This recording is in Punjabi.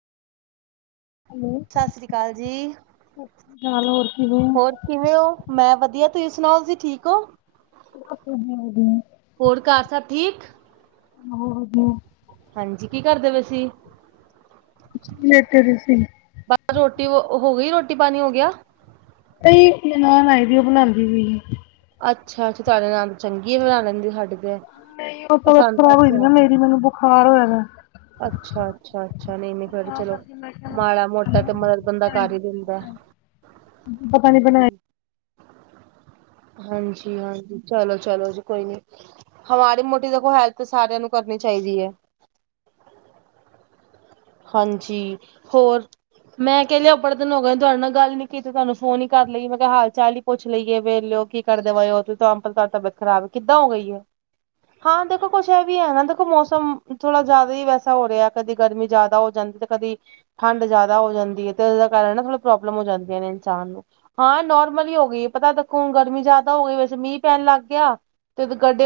ਹੈਲੋ ਸਤਿ ਸਾਸ੍ਰੀ ਕਾਲ ਜੀ, ਸ਼੍ਰੀ ਅਕਾਲ ਹੋਰ ਕਿਵੇਂ ਹੋ? ਹੋਰ? ਕਿਵੇਂ ਓ, ਮੈਂ ਵਦੀਆ ਤੁਸੀਂ ਸੁਨਾਓ ਤੂਸੀ ਠੀਕ ਓ? [unintelligible] ਹੋਰ ਘਾਰ ਸਾਬ ਠੀਕ? ਬੋਤ ਵਦੀਆ। ਹਾਂਜੀ ਕੀ ਕਰਦੇ ਪੇ ਸੀ। ਕੁਛ ਨੀ ਲੇਟੇ ਦੇ ਸੀ। ਬ ਰੋਟੀ ਵੋ ਹੋ ਗਈ ਰੋਟੀ ਪਾਨੀ ਹੋ ਗੇਆ? ਏਈ ਨਨਾਣ ਆਈ ਦੀ ਓ ਬਣਾਂਦੀ ਪਈ ਹੀ। ਅੱਛਾ- ਅੱਛਾ, ਤਾਡੀ ਨਨਾਨ ਚੰਗੀ ਐ ਬਨਾ ਲੈਂਦੀ, ਸਾਡੀ ਤੇ ਓ ਤਬੀਅਤ ਅੱਛਾ ਖਰਾਬ ਹੋਈ ਦੀ ਨਾ ਮੇਰੀ, ਮੈਨੂੰ ਬੁਖਾਰ ਹੋਏਆ ਦਾ। ਅੱਛਾ- ਅੱਛਾ, ਅੱਛਾ ਨਈਂ-ਨਈਂ ਫੇਰ ਤਾਂ ਚਲੋ ਕਰਕੇ ਮੈਂ ਕਿਹਾ ਮਾੜਾ ਮੋਟਾ ਤੇ ਮਦਦ ਬੰਦਾ ਕਰ ਈ ਦੇਂਦਾ। ਪਤਾ ਨੀ ਬਨਾਏਆ ਹਾਂਜੀ -ਹਾਂਜੀ, ਚਲੋ- ਚਲੋ ਜੀ, ਕੋਈ ਨੀ ਹਾਂ, ਮਾੜੀ ਮੋਟੀ ਦੇਖੋ ਹੈਲਪ ਸਾਰੇਆਂ ਨੂੰ ਕਰਨੀ ਚਾਈਦੀ ਐ। [inaudible] ਹਾਂਜੀ, ਹੋਰ? ਮੈਂ ਕੇ ਲੇਆ ਬੜੇ ਦਿਨ ਹੋ ਗਏ, ਤੁਆਡੇ ਨਾਲ ਗੱਲ ਨੀਂ ਕੀਤੀ, ਤੁਆਨੂੰ ਫੋਨ ਈ ਕਰ ਲਈਏ ਮੈਂ ਕੇਆ ਹਾਲ -ਚਾਲ ਈ ਪੁੱਛ ਲਈਏ, ਵੇਲੇ ਓ ਕੀ ਕਰਦੇ ਪਏ ਓ, [unintelligible] ਤਬੀਅਤ ਖਰਾਬ ਕਿੱਦਾਂ ਹੋ ਗਈ ਐ? ਹਾਂ, ਦੇਖੋ ਕੁਛ ਵੀ ਐ ਨਾ ਦੇਖੋ ਮੌਸਮ ਥੋੜਾ ਜਾਦਾ ਈ ਵੈਸਾ ਹੋ ਰੇਆ ਕਦੀ ਗਰਮੀ ਜਾਦਾ ਹੋ ਜਾਂਦੀ, ਤੇ ਕਦੀ ਠੰਡ ਜਾਦਾ ਹੋ ਜਾਂਦੀ ਐ ਤੇ ਉਸਦਾ ਕਾਰਨ ਨਾ ਥੋੜੀ ਪ੍ਰੋਬਲਮ ਹੋ ਜਾਂਦੀਆਂ ਨੇ, ਇਨਸਾਨ ਨੂੰ। ਹਾਂ, ਨੋਰਮਲ ਈ ਹੋ ਗਈ ਐ ਪਤਾ ਦੇਖੋ ਹੁਨ ਗਰਮੀ ਜਾਦਾ ਹੋ ਗਈ, ਵੈਸੇ ਮੀਂ ਪੈਣ ਲੱਗ ਗੇਆ ਤੇ ਗੱਡੇ